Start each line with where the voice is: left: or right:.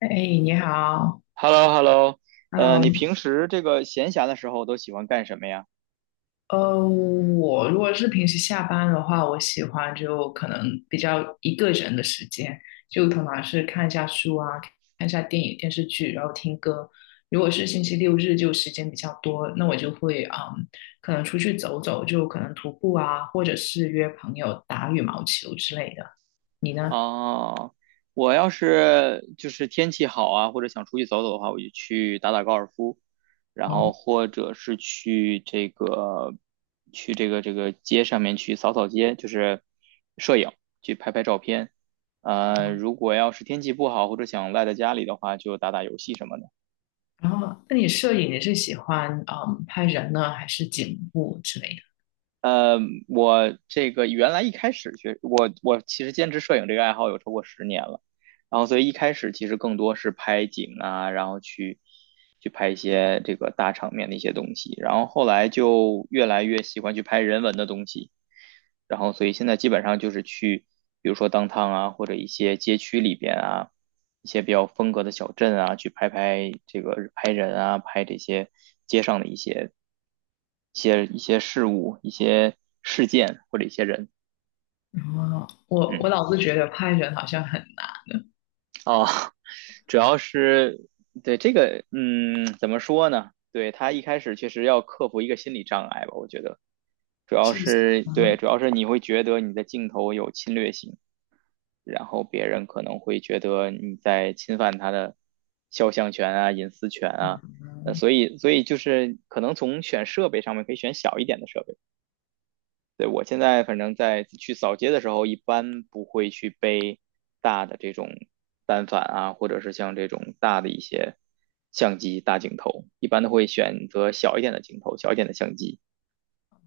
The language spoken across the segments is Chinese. left: 哎，你好
right: Hello hello 你
left: ，Hello，
right: 平时这个闲暇的时候都喜欢干什么呀？
left: 我如果是平时下班的话，我喜欢就可能比较一个人的时间，就通常是看一下书啊，看一下电影、电视剧，然后听歌。如果是星期六日，就时间比较多，那我就会可能出去走走，就可能徒步啊，或者是约朋友打羽毛球之类的。你呢？
right: 哦，我要是就是天气好啊，或者想出去走走的话，我就去打打高尔夫，然
left: 哦，
right: 后或者是去这个街上面去扫扫街，就是摄影，去拍拍照片。如果要是天气不好或者想赖在家里的话，就打打游戏什么的。
left: 然后，那你摄影你是喜欢拍人呢，还是景物之类的？
right: 呃，我这个原来一开始学我其实坚持摄影这个爱好有超过10年了，然后所以一开始其实更多是拍景啊，然后去拍一些这个大场面的一些东西，然后后来就越来越喜欢去拍人文的东西，然后所以现在基本上就是去，比如说 downtown 啊，或者一些街区里边啊，一些比较风格的小镇啊，去拍拍这个拍人啊，拍这些街上的一些事物、一些事件或者一些人。
left: 哦，我
right: 嗯，
left: 老是觉得拍人好像很难，
right: 哦，主要是对这个，怎么说呢？对他一开始确实要克服一个心理障碍吧，我觉得主要
left: 是不是
right: 是对，
left: 啊？
right: 主要是你会觉得你的镜头有侵略性。然后别人可能会觉得你在侵犯他的肖像权啊、隐私权啊。
left: 嗯
right: 所以就是可能从选设备上面可以选小一点的设备。对，我现在反正在去扫街的时候，一般不会去背大的这种单反啊，或者是像这种大的一些相机、大镜头，一般都会选择小一点的镜头、小一点的相机。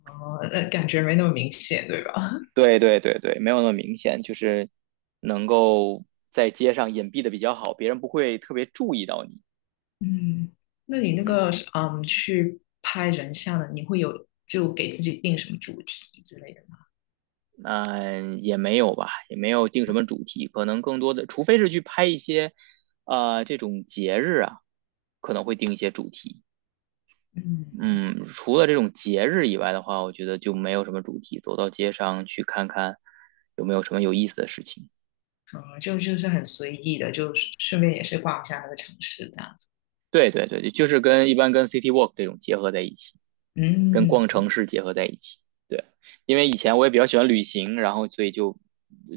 left: 哦，那感觉没那么明显，对吧？
right: 对对对对，没有那么明显，就是能够在街上隐蔽的比较好，别人不会特别注意到你。
left: 嗯，那你那
right: 嗯，
left: 个去拍人像的，你会有就给自己定什么主题之类的吗？
right: 那也没有吧，也没有定什么主题，可能更多的，除非是去拍一些，这种节日啊，可能会定一些主题。
left: 嗯，
right: 嗯，除了这种节日以外的话，我觉得就没有什么主题，走到街上去看看有没有什么有意思的事情。
left: 啊、就是很随意的，就顺便也是逛一下那个城市这样子。
right: 对对对，就是跟一般跟 City Walk 这种结合在一起。跟
left: 嗯。
right: 逛城市结合在一起。对，因为以前我也比较喜欢旅行，然后所以就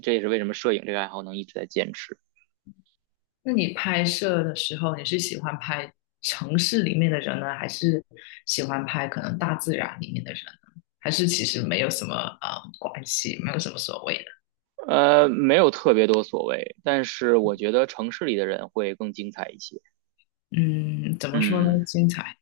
right: 这也是为什么摄影这个爱好能一直在坚持。
left: 那你拍摄的时候，你是喜欢拍城市里面的人呢，还是喜欢拍可能大自然里面的人呢？还是其实没有什么呃关系，没有什么所谓的？
right: 没有特别多所谓，但是我觉得城市里的人会更精彩一些。
left: 嗯，怎么说呢？
right: 嗯。
left: 精彩。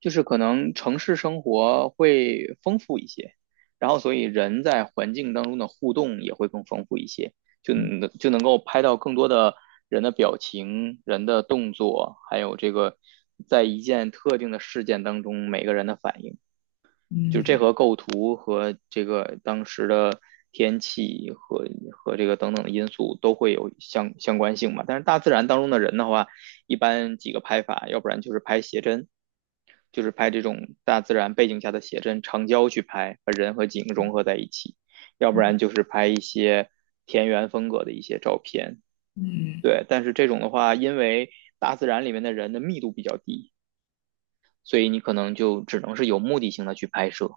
right: 就是可能城市生活会丰富一些，然后所以人在环境当中的互动也会更丰富一些，就能
left: 嗯
right: 就能够拍到更多的人的表情、人的动作，还有这个在一件特定的事件当中每个人的反应。就是这
left: 嗯
right: 和构图和这个当时的天气和和这个等等的因素都会有相关性嘛。但是大自然当中的人的话，一般几个拍法，要不然就是拍写真，就是拍这种大自然背景下的写真，长焦去拍，把人和景融合在一起；要不然就是拍一些田园风格的一些照片。
left: 嗯
right: 对，但是这种的话，因为大自然里面的人的密度比较低，所以你可能就只能是有目的性的去拍摄。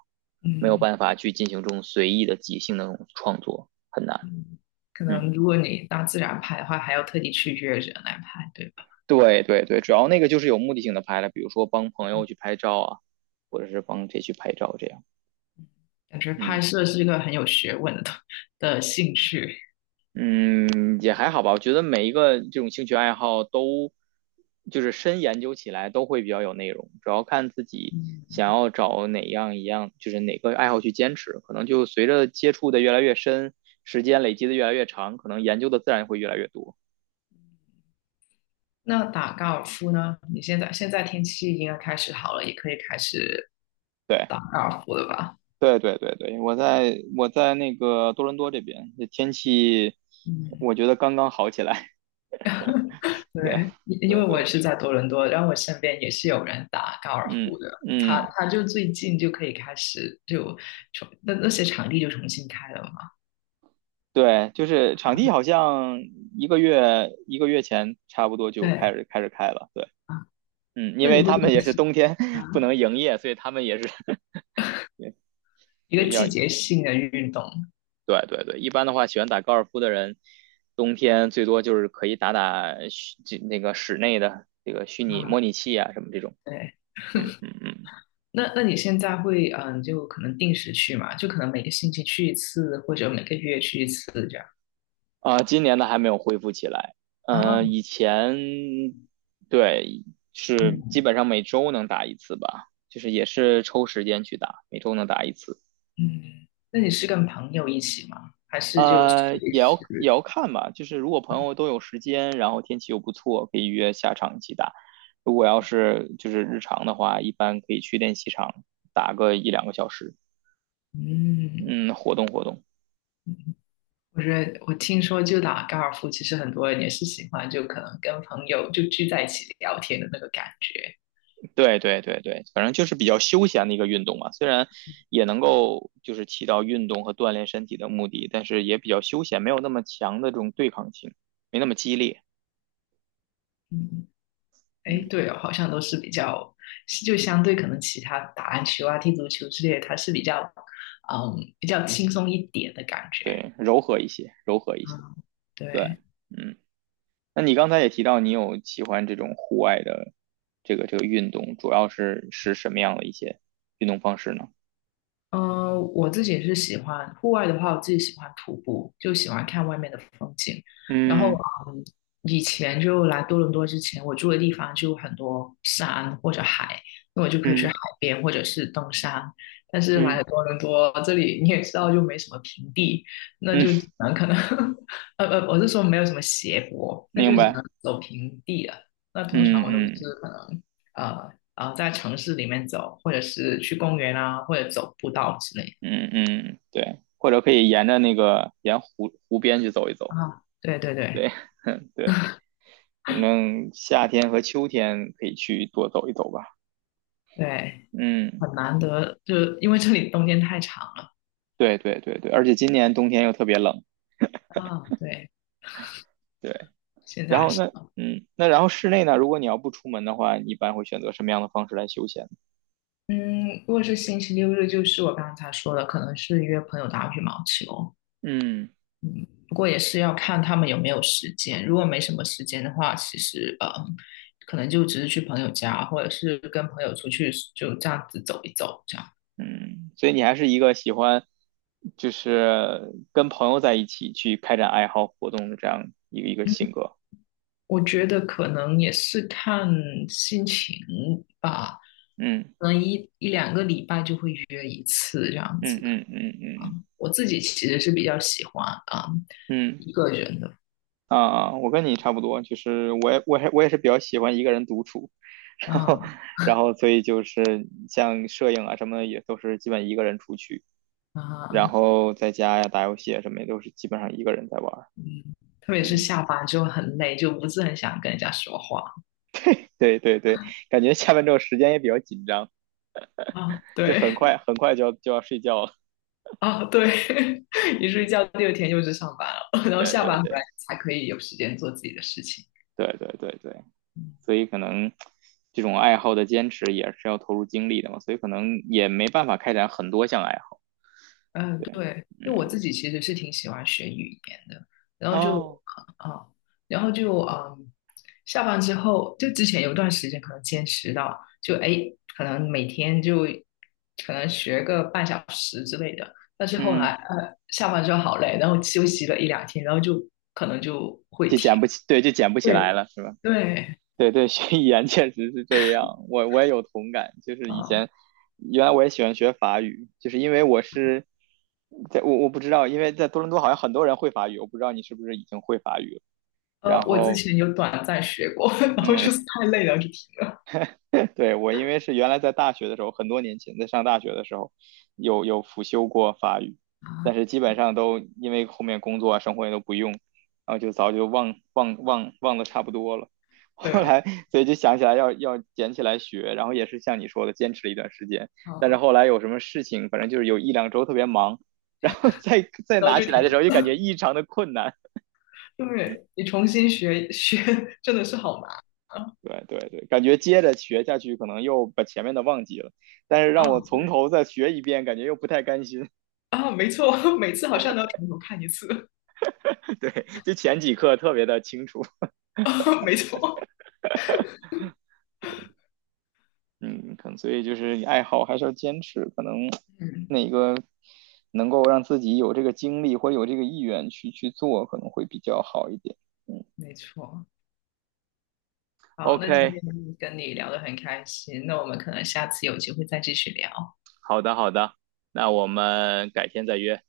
right: 没有
left: 嗯，
right: 办法去进行这种随意的即兴的那种创作，很难。
left: 嗯。可
right: 嗯，
left: 能如果你大自然拍的话，还要特地去约人来拍，对吧？
right: 对对对，主要那个就是有目的性的拍了，比如说帮朋友去拍照啊，或者是帮谁去拍照这样。
left: 感觉拍
right: 嗯
left: 摄是一个很有学问的东的兴趣。
right: 嗯，也还好吧，我觉得每一个这种兴趣爱好都就是深研究起来都会比较有内容，主要看自己
left: 嗯，
right: 想要找哪样一样，就是哪个爱好去坚持，可能就随着接触的越来越深，时间累积的越来越长，可能研究的自然会越来越多。
left: 那打高尔夫呢？你现在天气应该开始好了，也可以开始
right: 对。
left: 打高尔夫的吧。
right: 对对对对，我在那个多伦多这边，这天气
left: 嗯，
right: 我觉得刚刚好起来。对
left: 对，因为
right: 对
left: 我
right: 对，
left: 也是在多伦多，然后我身边也是有人打高尔夫
right: 嗯
left: 的，他
right: 嗯，
left: 他就最近就可以开始就重那些场地就重新开了嘛。
right: 对，就是场地好像一个月一个月前差不多就开
left: 对
right: 始开始开了。对，
left: 啊，
right: 嗯，因
left: 那你
right: 为
left: 会
right: 他
left: 定
right: 们也是
left: 期
right: 冬天 不
left: 啊？
right: 能营业，所以他们也是
left: 一个
right: 对
left: 季
right: 要
left: 节性的运动
right: 对对对，一般的话喜欢打高尔夫的人，冬天最多就是可以打打虚这那个室内的这个虚拟模
left: 啊，
right: 拟器啊什么这种。
left: 对。
right: 嗯嗯嗯。
left: 那你现在会就可能定时去嘛？就可能每个星期去一次，或者每个月去一次这样
right: 啊，今年的还没有恢复起来。嗯、
left: 啊。
right: 以前对是基
left: 嗯
right: 本上每周能打一次吧，就是也是抽时间去打，每周能打一次。
left: 嗯，那你是跟朋友一起吗？还是就随
right: 也要也
left: 时？
right: 要看吧，就是如果朋友都有时间，然后天气又不错，可以约下场一起打。如果要是就是日常的话，一般可以去练习场打个1、2个小时，
left: 嗯，
right: 嗯，活动活动。
left: 我觉得我听说就打高尔夫，其实很多人也是喜欢，就可能跟朋友就聚在一起聊天的那个感觉。
right: 对对对对，反正就是比较休闲的一个运动嘛，虽然也能够就是起到运动和锻炼身体的目的，但是也比较休闲，没有那么强的这种对抗性，没那么激烈。
left: 嗯，哎，
right: 嗯，
left: 对哦，好像都是比较，就相对可能其他打篮球啊、踢足球之类的，它是比较，嗯，比较轻松一点的感觉。
right: 对，柔和一些，柔和一些。
left: 嗯，
right: 对，
left: 对。
right: 嗯，那你刚才也提到你有喜欢这种户外的这个运动，主要是什么样的一些运动方式呢？
left: 我自己是喜欢户外的话，我自己喜欢徒步，就喜欢看外面的风景。然后，
right: 嗯
left: 嗯，以前就来多伦多之前，我住的地方就有很多山或者海，那我就可以去
right: 嗯
left: 海边或者是登山。但是来
right: 嗯
left: 了多伦多，这里你也知道，就没什么平地，那
right: 嗯，
left: 就只能可能，我是说没有什么斜坡，那
right: 明
left: 就只
right: 白。
left: 能走平地了。那通常
right: 嗯
left: 我都是
right: 嗯。
left: 可能。呃在城市里面走，或者是去公园啊，或者走步道之类
right: 嗯嗯，对，或者可以沿着那个沿湖边去走一
left: 的
right: 走，
left: 啊。对对对
right: 对对，反正夏天和秋天可以去多走一走吧。
left: 对，
right: 嗯，
left: 很难得，就因为这里冬天太长了
right: 对对对对，而且今年冬天又特别冷，
left: 啊。对，
right: 对。
left: 现在
right: 然
left: 还
right: 后
left: 是
right: 那那然后室内呢，如果你要不出门的话，你一般会选择什么样的方式来休闲？
left: 嗯，如果是星期六日，就是我刚才说的，可能是约朋友打羽毛球。
right: 嗯
left: 不过也是要看他们有没有时间。如果没什么时间的话，其实可能就只是去朋友家，或者是跟朋友出去，就这样子走一走，这样。
right: 嗯，所以你还是一个喜欢就是跟朋友在一起去开展爱好活动的这样一个性格。
left: 我觉得可能也是看心情吧，
right: 嗯
left: 可能一两个礼拜就会约一次这样
right: 嗯
left: 子。
right: 嗯嗯嗯嗯。
left: 我自己其实是比较喜欢啊、
right: 嗯
left: 一个人的，
right: 啊、啊我跟你差不多，就是我也是比较喜欢一个人独处，然后
left: 啊
right: 所以就是像摄影啊什么的也都是基本一个人出去，然
left: 啊
right: 后在家呀打游戏啊什么也都是基本上一个人在玩儿。
left: 嗯，特别是
right: 嗯，
left: 下班之后很累，就不是很想跟人家说话
right: 对对对，感觉下班之后时间也比较紧张，
left: 啊。
right: 就很
left: 对
right: 快很快就要睡觉了。
left: 啊对，一睡觉第二天又是上班了，然后
right: 对
left: 下
right: 对
left: 班回
right: 对
left: 来才可以有时间做自己的事情。
right: 对对对对，
left: 嗯
right: 所以可能这种爱好的坚持也是要投入精力的嘛，所以可能也没办法开展很多项爱好。
left: 嗯，
right: 对，
left: 对，因为我
right: 嗯，
left: 自己其实是挺喜欢学语言的，然后就
right: 哦。
left: 啊，然后就嗯，下班之后，就之前有段时间可能坚持到，就哎，诶可能每天就可能学个半小时之类的，但是后
right: 嗯，
left: 来下班之后好累，然后休息了一两天，然后就可能就会
right: 就
left: 停。
right: 捡不起，对，就捡不起
left: 对
right: 来了，是吧？
left: 对
right: 对对，学语言确实是这样，我也有同感。就是以
left: 啊，
right: 前，原来我也喜欢学法语，就是因为我是在我我不知道，因为在多伦多好像很多人会法语，我不知道你是不是已经会法语了。然
left: 我之
right: 后，
left: 前有短暂学过，然后就
right: 嗯，
left: 是太累了就停。
right: 对我因为是原来在大学的时候，很多年前在上大学的时候，有辅修过法语，但
left: 啊，
right: 是基本上都因为后面工作啊、生活也都不用，然后就早就忘忘忘忘的差不多了。
left: 对
right: 后来，
left: 了，
right: 所以就想起来要捡起来学，然后也是像你说的，坚持了一段时间。
left: 啊，
right: 但是后来有什么事情，反正就是有1、2周特别忙，然后再
left: 然后
right: 拿
left: 就
right: 起来
left: 停。
right: 的时候，就
left: 了。
right: 感觉异常的困难。
left: 对，你重新学 学真的是好难啊
right: 对对对，感觉接着学下去，可能又把前面的忘记了，但是让
left: 啊！
right: 我从头再学一遍，感觉又不太甘心。
left: 啊！没错，每次好像都要从头看一次，
right: 对，就前几课特别的清楚，
left: 没错。
right: 嗯，可能所以就是你爱好还是要坚持，可能
left: 嗯，
right: 哪个能够让自己有这个精力或者有这个意愿去做，可能会比较好一点。
left: 没错。好，那今
right: OK，
left: 天跟你聊得很开心，那我们可能下次有机会再继续聊。
right: 好的好的，那我们改天再约，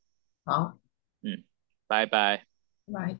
left: 好，
right: 嗯，拜拜。
left: 拜拜。